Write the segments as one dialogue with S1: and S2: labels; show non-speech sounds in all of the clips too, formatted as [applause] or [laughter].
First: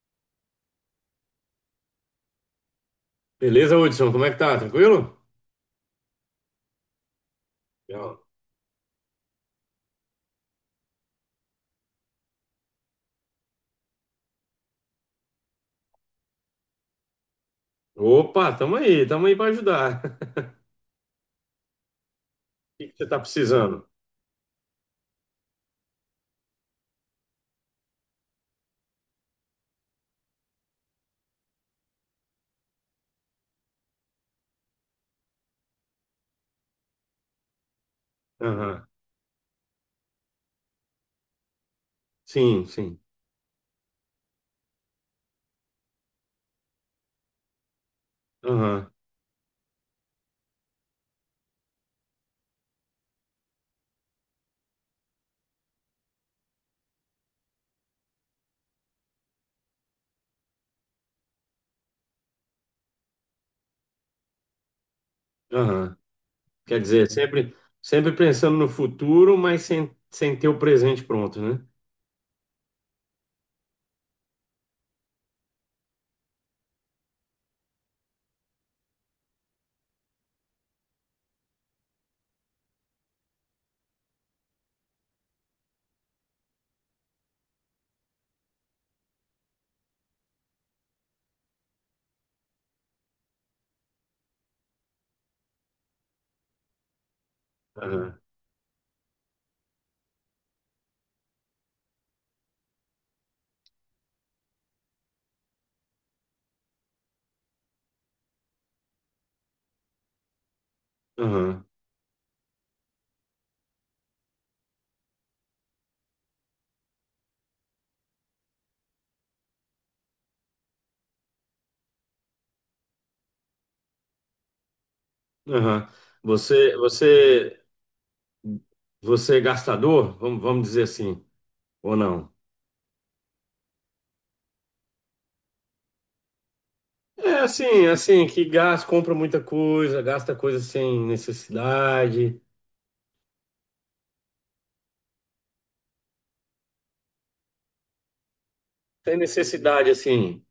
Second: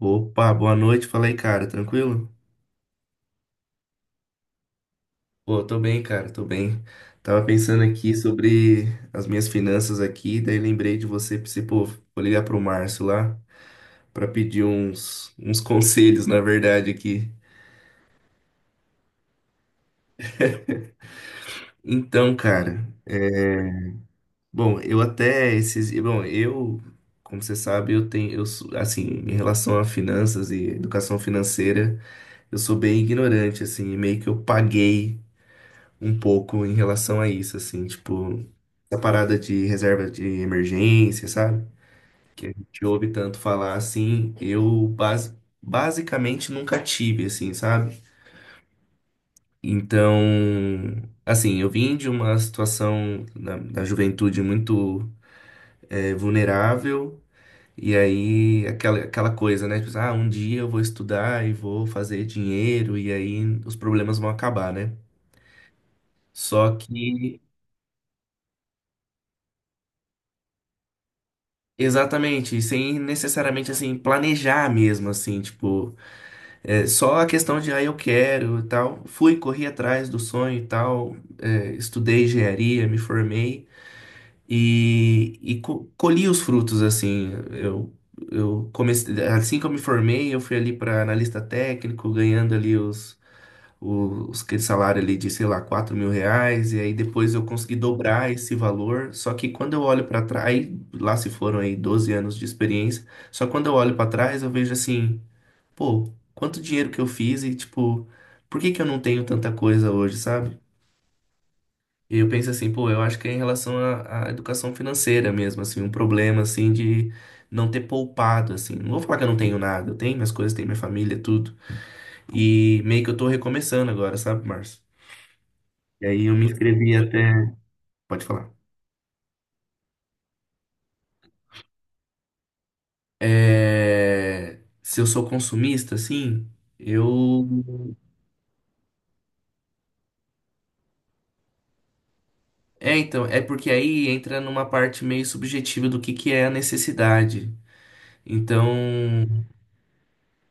S1: Opa, boa noite. Fala aí, cara. Tranquilo?
S2: Beleza, Hudson? Como é que tá? Tranquilo?
S1: Pô, tô bem, cara. Tô bem. Tava pensando aqui
S2: Legal.
S1: sobre as minhas finanças aqui, daí lembrei de você, pensei, pô, vou ligar pro Márcio lá pra pedir uns [laughs] conselhos, na verdade, aqui.
S2: Opa, tamo aí pra ajudar. [laughs]
S1: Então,
S2: O
S1: cara,
S2: que que você tá precisando?
S1: bom, bom, eu, como você sabe, eu tenho, assim, em relação a finanças e educação financeira, eu sou bem ignorante, assim, e meio que eu paguei um pouco em relação a isso, assim, tipo,
S2: Aham.
S1: essa parada de reserva de emergência, sabe? Que a
S2: Sim,
S1: gente
S2: sim.
S1: ouve tanto falar assim, eu basicamente nunca tive, assim, sabe?
S2: Aham,
S1: Então, assim, eu vim de uma situação da juventude muito vulnerável. E aí, aquela coisa, né? Tipo, ah, um dia eu vou estudar e vou fazer dinheiro, e aí os problemas vão acabar, né?
S2: aham.
S1: Só
S2: Quer dizer,
S1: que
S2: sempre pensando no futuro, mas sem ter o presente pronto, né?
S1: exatamente, sem necessariamente assim planejar mesmo assim, tipo, é, só a questão de ah, eu quero e tal. Fui, corri atrás do sonho e tal, é, estudei engenharia, me formei. E colhi os frutos, assim. Eu comecei, assim que eu me formei, eu fui ali para analista técnico, ganhando ali aquele salário ali de, sei lá, R$ 4.000. E aí depois eu consegui
S2: Aham,
S1: dobrar esse valor. Só que quando eu olho para trás, aí lá se foram aí 12 anos de experiência. Só quando eu olho para trás, eu vejo assim, pô, quanto dinheiro que eu fiz e, tipo, por que que eu não tenho tanta coisa hoje, sabe?
S2: aham,
S1: E eu penso assim, pô, eu acho que é em relação à educação financeira mesmo, assim, um problema, assim, de não ter poupado, assim. Não vou falar que eu não tenho nada, eu tenho minhas coisas, tenho minha família, tudo. E meio que eu tô recomeçando agora, sabe, Márcio?
S2: aham.
S1: E aí eu me
S2: Você,
S1: inscrevi até.
S2: você,
S1: Pode falar.
S2: você é gastador? Vamos dizer assim, ou não?
S1: É... Se eu sou consumista, assim,
S2: É
S1: eu.
S2: assim, é assim, que gasta, compra muita coisa, gasta coisa sem necessidade.
S1: É, então, é porque aí entra numa parte meio subjetiva do que é a necessidade. Então.
S2: Sem necessidade, assim.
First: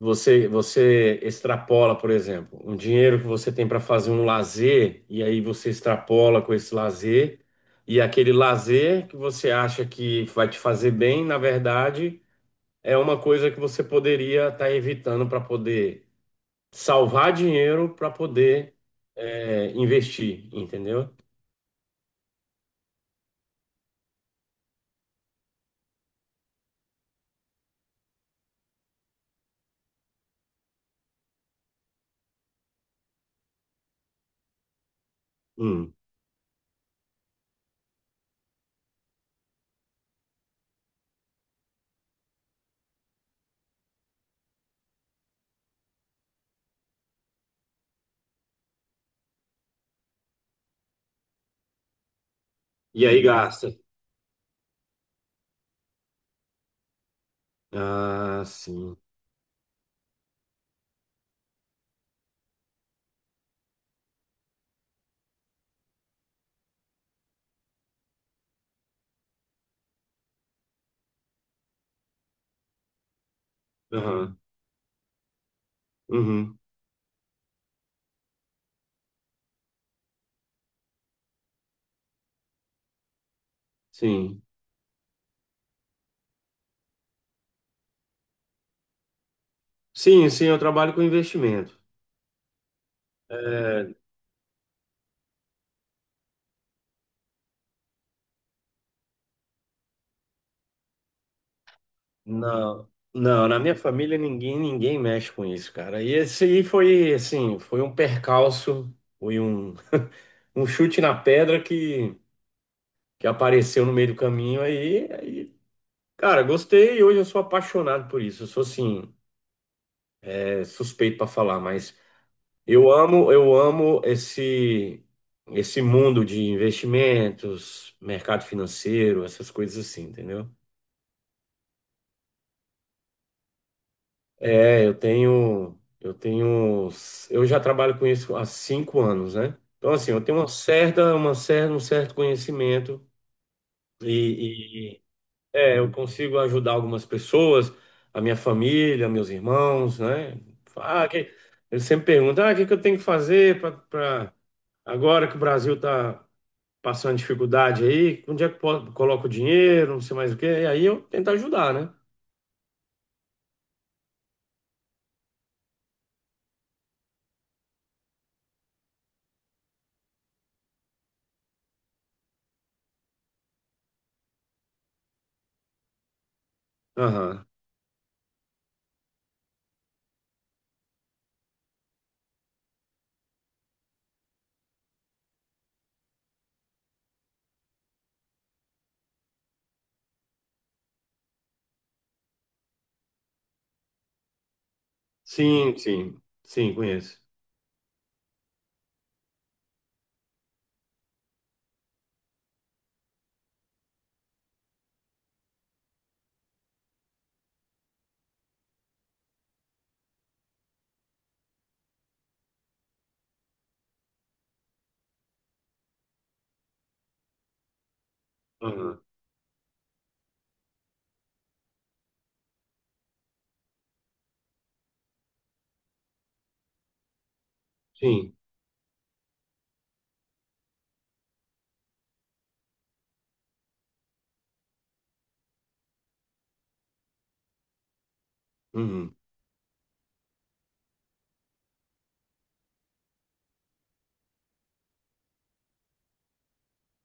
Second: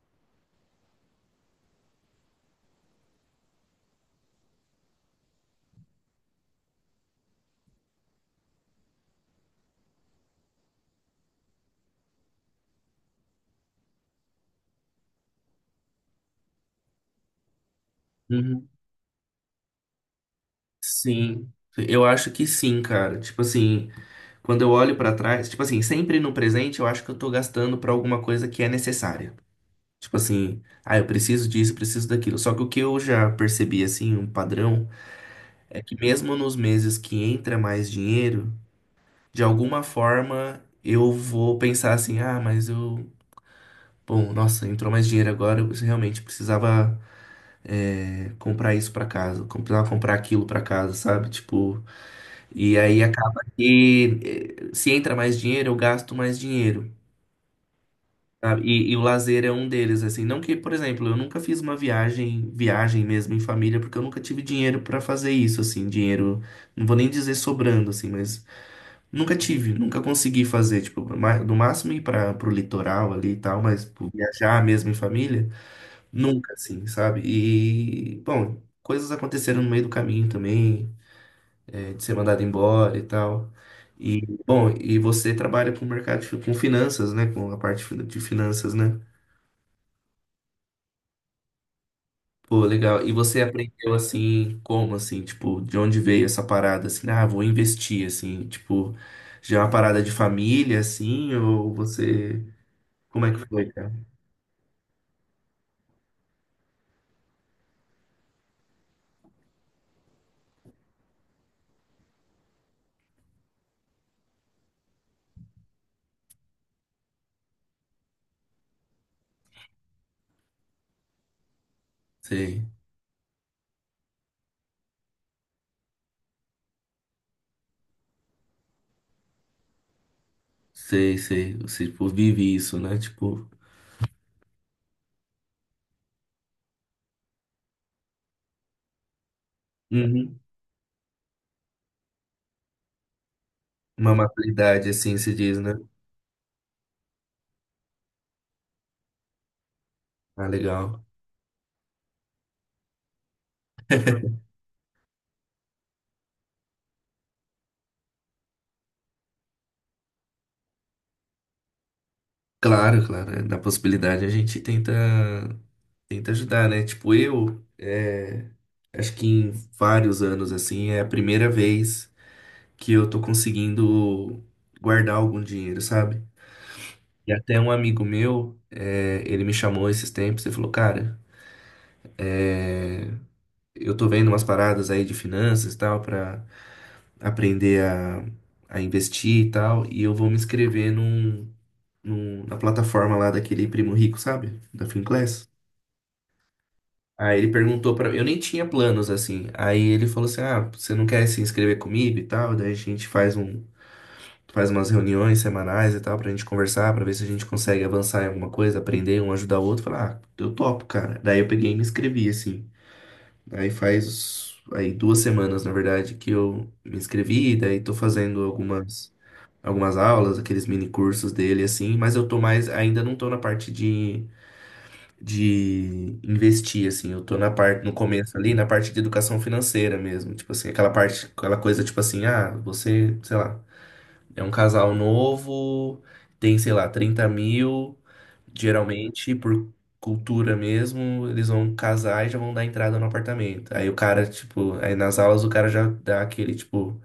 S2: Você extrapola, por exemplo, um dinheiro que você tem para fazer um lazer, e aí você extrapola com esse lazer, e aquele lazer que você acha que vai te fazer bem, na verdade, é uma coisa que você poderia estar evitando para poder salvar dinheiro para
S1: Uhum.
S2: poder investir, entendeu?
S1: Sim. Eu acho que sim, cara. Tipo assim. Quando eu olho pra trás, tipo assim, sempre no presente eu acho que eu tô gastando pra alguma coisa que é necessária. Tipo assim, ah, eu preciso disso, eu preciso daquilo. Só que o que eu já percebi, assim, um padrão, é
S2: Hum.
S1: que mesmo nos meses que entra mais dinheiro, de alguma forma eu vou pensar assim, ah, mas eu. Bom, nossa, entrou mais dinheiro agora, eu realmente precisava comprar isso pra casa, comprar aquilo pra casa, sabe? Tipo, e aí
S2: E aí
S1: acaba
S2: gasta.
S1: que se entra mais dinheiro, eu gasto mais dinheiro.
S2: Ah,
S1: Sabe? E
S2: sim.
S1: o lazer é um deles, assim. Não que, por exemplo, eu nunca fiz uma viagem, viagem mesmo em família, porque eu nunca tive dinheiro pra fazer isso, assim, dinheiro, não vou nem dizer sobrando, assim, mas nunca tive, nunca consegui fazer, tipo, no máximo ir para pro litoral ali e tal, mas tipo,
S2: Aham.
S1: viajar mesmo em família, nunca,
S2: Uhum.
S1: assim, sabe? E, bom, coisas aconteceram no meio do caminho também, é, de ser mandado embora e tal. E,
S2: Sim.
S1: bom, e você trabalha com o mercado, com finanças, né? Com a parte de finanças, né?
S2: Sim, sim, eu trabalho com investimento.
S1: Pô, legal. E você aprendeu
S2: É.
S1: assim, como assim, tipo, de onde veio essa parada assim? Ah, vou investir assim, tipo, já é uma parada de família assim, ou você,
S2: Não,
S1: como é que
S2: não, na
S1: foi,
S2: minha
S1: cara?
S2: família ninguém mexe com isso, cara. E esse aí foi assim, foi um percalço, foi um, [laughs] um chute na pedra que apareceu no meio do caminho aí, cara, gostei e hoje eu sou apaixonado por isso. Eu sou assim, suspeito para falar, mas
S1: Sei,
S2: eu amo esse mundo de investimentos, mercado financeiro, essas coisas assim, entendeu?
S1: sei, sei. Você, tipo, vive isso, né? Tipo,
S2: É, eu tenho, eu tenho, eu já trabalho com isso há 5 anos, né? Então, assim, eu tenho
S1: uhum.
S2: um certo conhecimento,
S1: Uma maturidade
S2: e, e,
S1: assim se diz, né?
S2: é, eu consigo ajudar algumas pessoas, a minha família, meus irmãos, né?
S1: Ah, legal.
S2: Ah, eles sempre perguntam, o que que eu tenho que fazer para agora que o Brasil tá passando dificuldade aí, onde é que eu coloco o dinheiro, não sei mais o quê, e aí eu tento ajudar, né?
S1: Claro, claro. Na possibilidade a gente tenta, tenta ajudar, né? Tipo, eu, acho que em vários anos assim, é a primeira vez que eu tô conseguindo guardar algum dinheiro, sabe? E
S2: Aham.
S1: até um amigo meu, ele me chamou esses tempos e falou, cara, eu tô vendo umas paradas aí de finanças e tal, pra aprender a investir e tal, e eu vou me inscrever na plataforma lá daquele primo rico, sabe? Da Finclass.
S2: Sim, sim, sim, conheço.
S1: Aí ele perguntou pra mim, eu nem tinha planos assim. Aí ele falou assim: "Ah, você não quer se inscrever comigo e tal? Daí a gente faz um, faz umas reuniões semanais e tal, pra gente conversar, pra ver se a gente consegue avançar em alguma coisa, aprender, um ajudar o outro. Falar, ah, eu topo, cara. Daí eu peguei e me inscrevi, assim. Aí faz, aí duas semanas, na verdade, que eu me inscrevi, daí tô fazendo algumas aulas, aqueles mini cursos dele, assim, mas eu tô mais, ainda não tô na parte de. De investir, assim, eu tô na parte, no
S2: Sim.
S1: começo ali, na parte de educação financeira mesmo, tipo assim, aquela parte, aquela coisa, tipo assim, ah, você, sei lá. É um casal novo, tem, sei lá, 30 mil.
S2: Uhum.
S1: Geralmente, por cultura mesmo, eles vão casar e já vão dar entrada no apartamento. Aí o cara, tipo, aí nas aulas o cara já dá aquele, tipo,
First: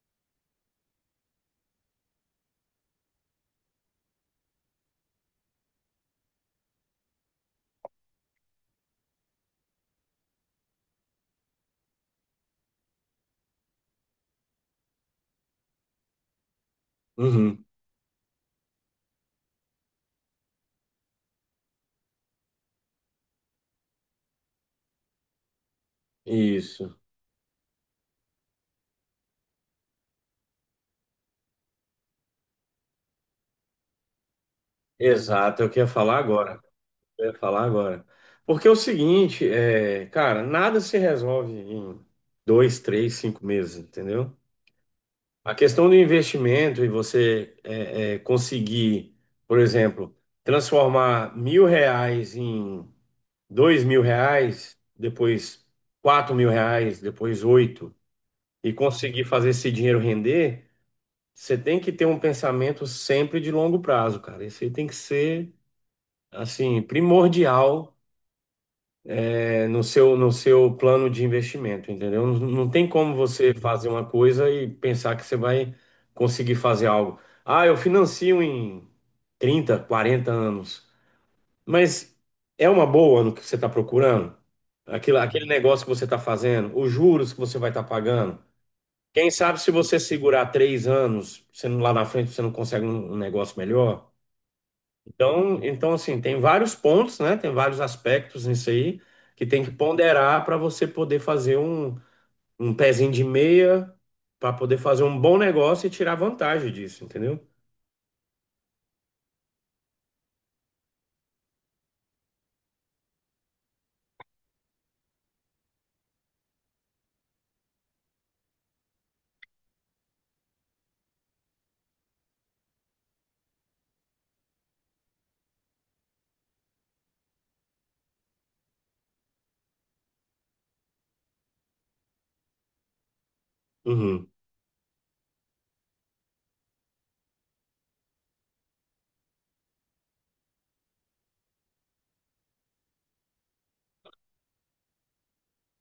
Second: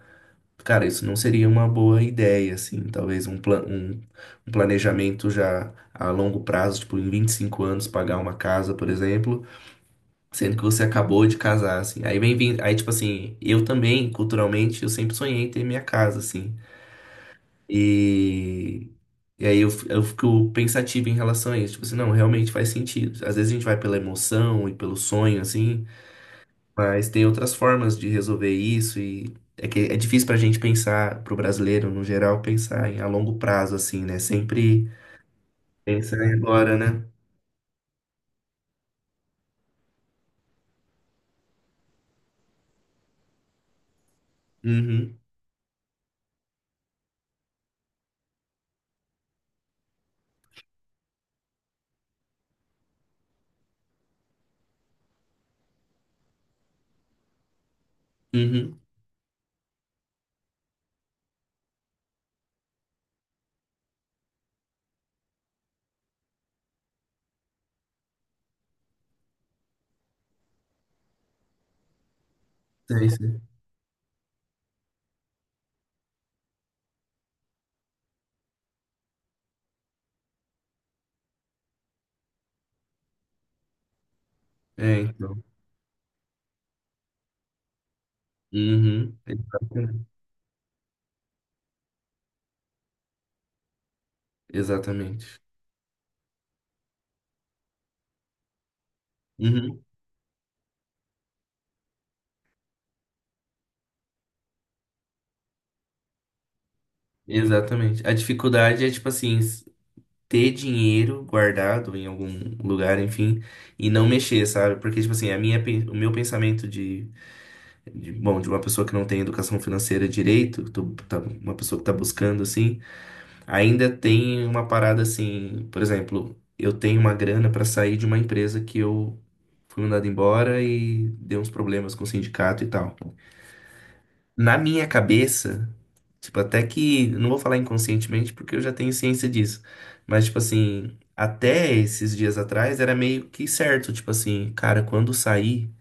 S1: cara, isso não seria uma boa ideia, assim, talvez um, um planejamento já a longo prazo, tipo, em 25 anos pagar uma casa, por exemplo, sendo que você acabou de casar, assim. Aí vem, vem aí, tipo assim, eu também, culturalmente, eu sempre sonhei em ter minha casa, assim.
S2: Uhum.
S1: E, e aí eu fico pensativo em relação a isso. Tipo assim, não, realmente faz sentido. Às vezes a gente vai pela emoção e pelo sonho, assim,
S2: Isso.
S1: mas tem outras formas de resolver isso. E é que é difícil pra gente pensar, pro brasileiro no geral, pensar em a longo prazo, assim, né? Sempre
S2: Exato, é o que eu ia
S1: pensar
S2: falar
S1: em
S2: agora.
S1: agora, né?
S2: Eu ia falar agora. Porque é o seguinte, cara, nada se resolve em 2, 3, 5 meses, entendeu?
S1: Uhum,
S2: A questão do investimento e você conseguir, por exemplo, transformar R$ 1.000 em R$ 2.000, depois R$ 4.000, depois oito, e
S1: uhum.
S2: conseguir fazer esse dinheiro render. Você tem que ter um pensamento sempre de longo prazo, cara. Isso aí tem que ser, assim, primordial, no seu plano de investimento, entendeu? Não, não tem
S1: Sei,
S2: como
S1: sei.
S2: você fazer uma coisa e pensar que você vai conseguir fazer algo. Ah, eu financio em 30, 40 anos. Mas é uma boa no que você está procurando?
S1: É,
S2: Aquilo,
S1: então.
S2: aquele negócio que você está fazendo, os juros que você vai estar pagando.
S1: Uhum,
S2: Quem sabe se você
S1: exatamente.
S2: segurar 3 anos, você não- lá na frente você não consegue um negócio melhor?
S1: Exatamente.
S2: Então, assim, tem vários pontos, né? Tem vários aspectos nisso aí que tem que
S1: Uhum,
S2: ponderar para você poder fazer um pezinho de meia, para poder fazer um bom negócio e tirar vantagem disso, entendeu?
S1: exatamente. A dificuldade é tipo assim. Ter dinheiro guardado em algum lugar, enfim, e não mexer, sabe? Porque, tipo assim, a minha, o meu pensamento de uma pessoa que não tem educação financeira direito, uma pessoa que tá buscando, assim, ainda tem uma parada assim, por exemplo, eu tenho uma grana para sair de uma empresa que eu fui mandado embora e deu uns problemas com o sindicato e tal.
S2: Uhum,
S1: Na minha cabeça, tipo, até que, não vou falar inconscientemente porque eu já tenho ciência disso, mas tipo assim, até esses dias atrás era meio que certo, tipo assim, cara, quando sair,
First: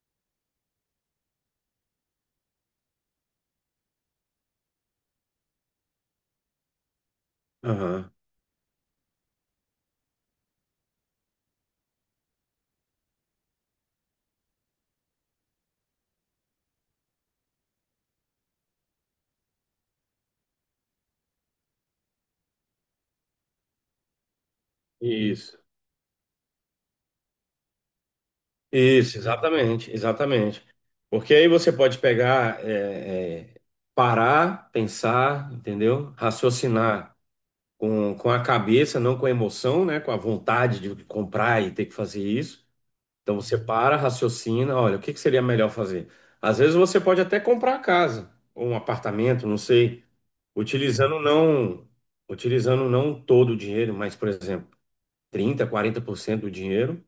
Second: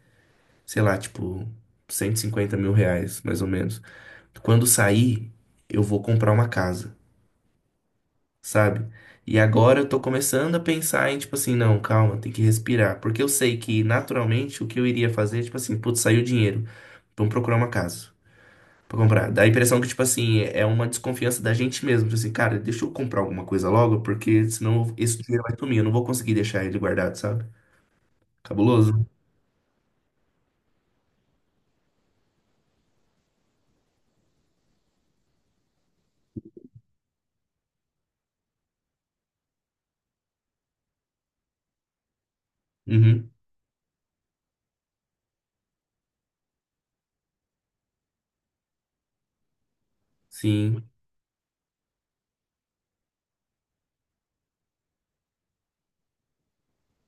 S1: sei lá, tipo, R$ 150.000, mais ou menos, quando sair, eu vou comprar uma casa,
S2: aham.
S1: sabe? E agora eu tô começando a pensar em, tipo assim, não, calma, tem que respirar, porque eu sei que naturalmente o que eu iria fazer, tipo assim, putz, saiu o dinheiro, vamos procurar uma casa. Pra comprar. Dá a impressão que, tipo assim, é uma desconfiança da gente mesmo. Tipo assim, cara, deixa eu comprar alguma coisa logo, porque senão esse dinheiro vai
S2: Isso.
S1: sumir. Eu não vou conseguir deixar ele guardado, sabe? Cabuloso.
S2: Isso, exatamente, exatamente. Porque aí você pode pegar, parar, pensar, entendeu? Raciocinar com a cabeça, não com a emoção, né? Com a vontade de comprar e ter que fazer isso.
S1: Uhum.
S2: Então você para, raciocina, olha, o que que seria melhor fazer? Às vezes você pode até comprar a casa, ou um apartamento, não sei,
S1: Sim,
S2: utilizando não, utilizando não todo o dinheiro, mas, por exemplo, 30, 40% do dinheiro.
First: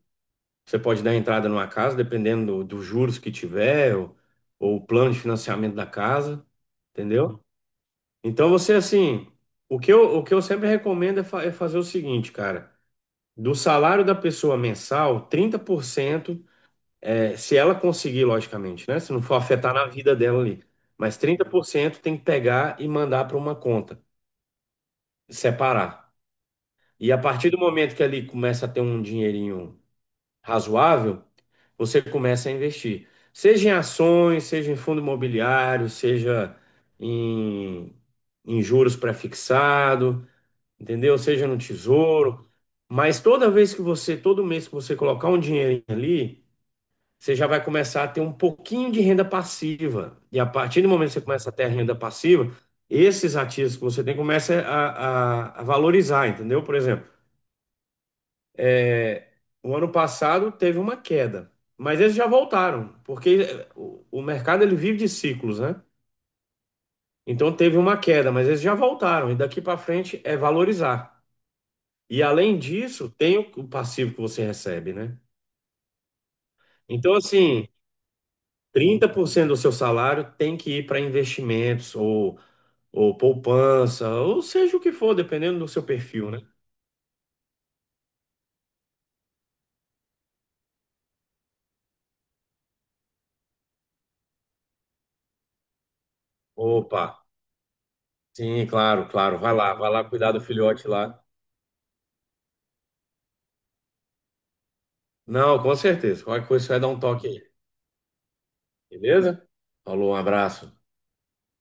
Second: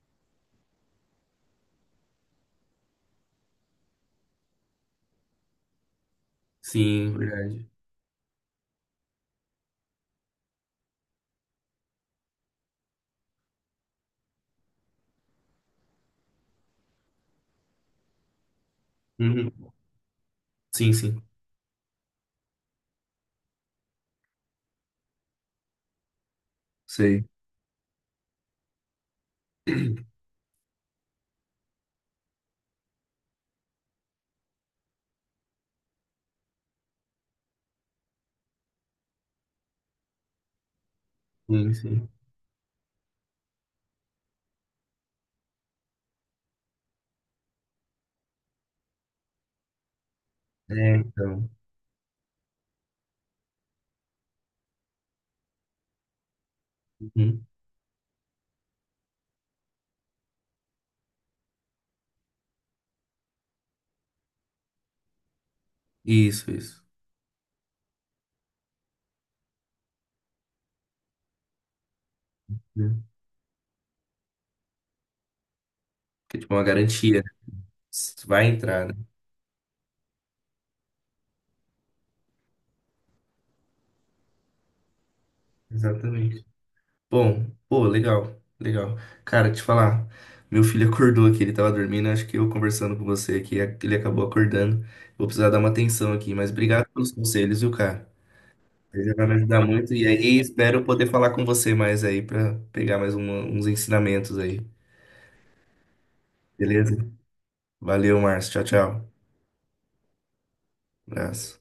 S2: Você pode dar entrada numa casa, dependendo dos juros que tiver, ou o plano de financiamento da casa,
S1: sim,
S2: entendeu?
S1: verdade.
S2: Então você assim, o que eu sempre recomendo é é fazer o seguinte, cara, do salário da pessoa mensal, 30% se ela conseguir, logicamente, né? Se não for
S1: Uhum.
S2: afetar na vida dela ali.
S1: Sim,
S2: Mas
S1: sim.
S2: 30% tem que pegar e mandar para uma conta, separar. E a
S1: Sei.
S2: partir do momento que ali começa a ter um dinheirinho razoável, você começa a investir. Seja em ações, seja em fundo imobiliário, seja em, em juros pré-fixado, entendeu? Seja no
S1: Sim, sim.
S2: tesouro. Mas toda vez que você, todo mês que você colocar um dinheirinho ali, você já vai começar a ter um pouquinho de renda passiva. E a partir do
S1: É,
S2: momento que você começa
S1: então.
S2: a ter a renda passiva, esses ativos que você tem começa a valorizar, entendeu? Por exemplo,
S1: Uhum.
S2: é, o ano passado teve uma queda, mas eles já voltaram, porque o mercado ele vive de ciclos, né?
S1: Isso, isso.
S2: Então teve uma queda, mas eles já voltaram, e daqui para frente é valorizar. E além
S1: Uhum.
S2: disso, tem o passivo que você recebe, né?
S1: Que é tipo uma
S2: Então,
S1: garantia, né?
S2: assim,
S1: Vai entrar, né?
S2: 30% do seu salário tem que ir para investimentos ou poupança, ou seja o que for, dependendo do seu perfil, né?
S1: Exatamente. Bom, pô, legal, legal. Cara, te falar, meu filho acordou aqui, ele tava dormindo, acho que eu conversando com você aqui, ele acabou acordando. Vou precisar dar uma atenção aqui, mas obrigado
S2: Opa,
S1: pelos conselhos, viu, cara?
S2: sim,
S1: Você
S2: claro,
S1: já vai me
S2: claro.
S1: ajudar
S2: Vai
S1: muito
S2: lá
S1: e
S2: cuidar
S1: aí
S2: do
S1: espero
S2: filhote
S1: poder
S2: lá.
S1: falar com você mais aí pra pegar mais uns ensinamentos aí.
S2: Não, com certeza. Qualquer coisa, você vai dar
S1: Beleza?
S2: um toque aí,
S1: Valeu, Márcio. Tchau, tchau.
S2: beleza? Falou, um abraço.
S1: Abraço.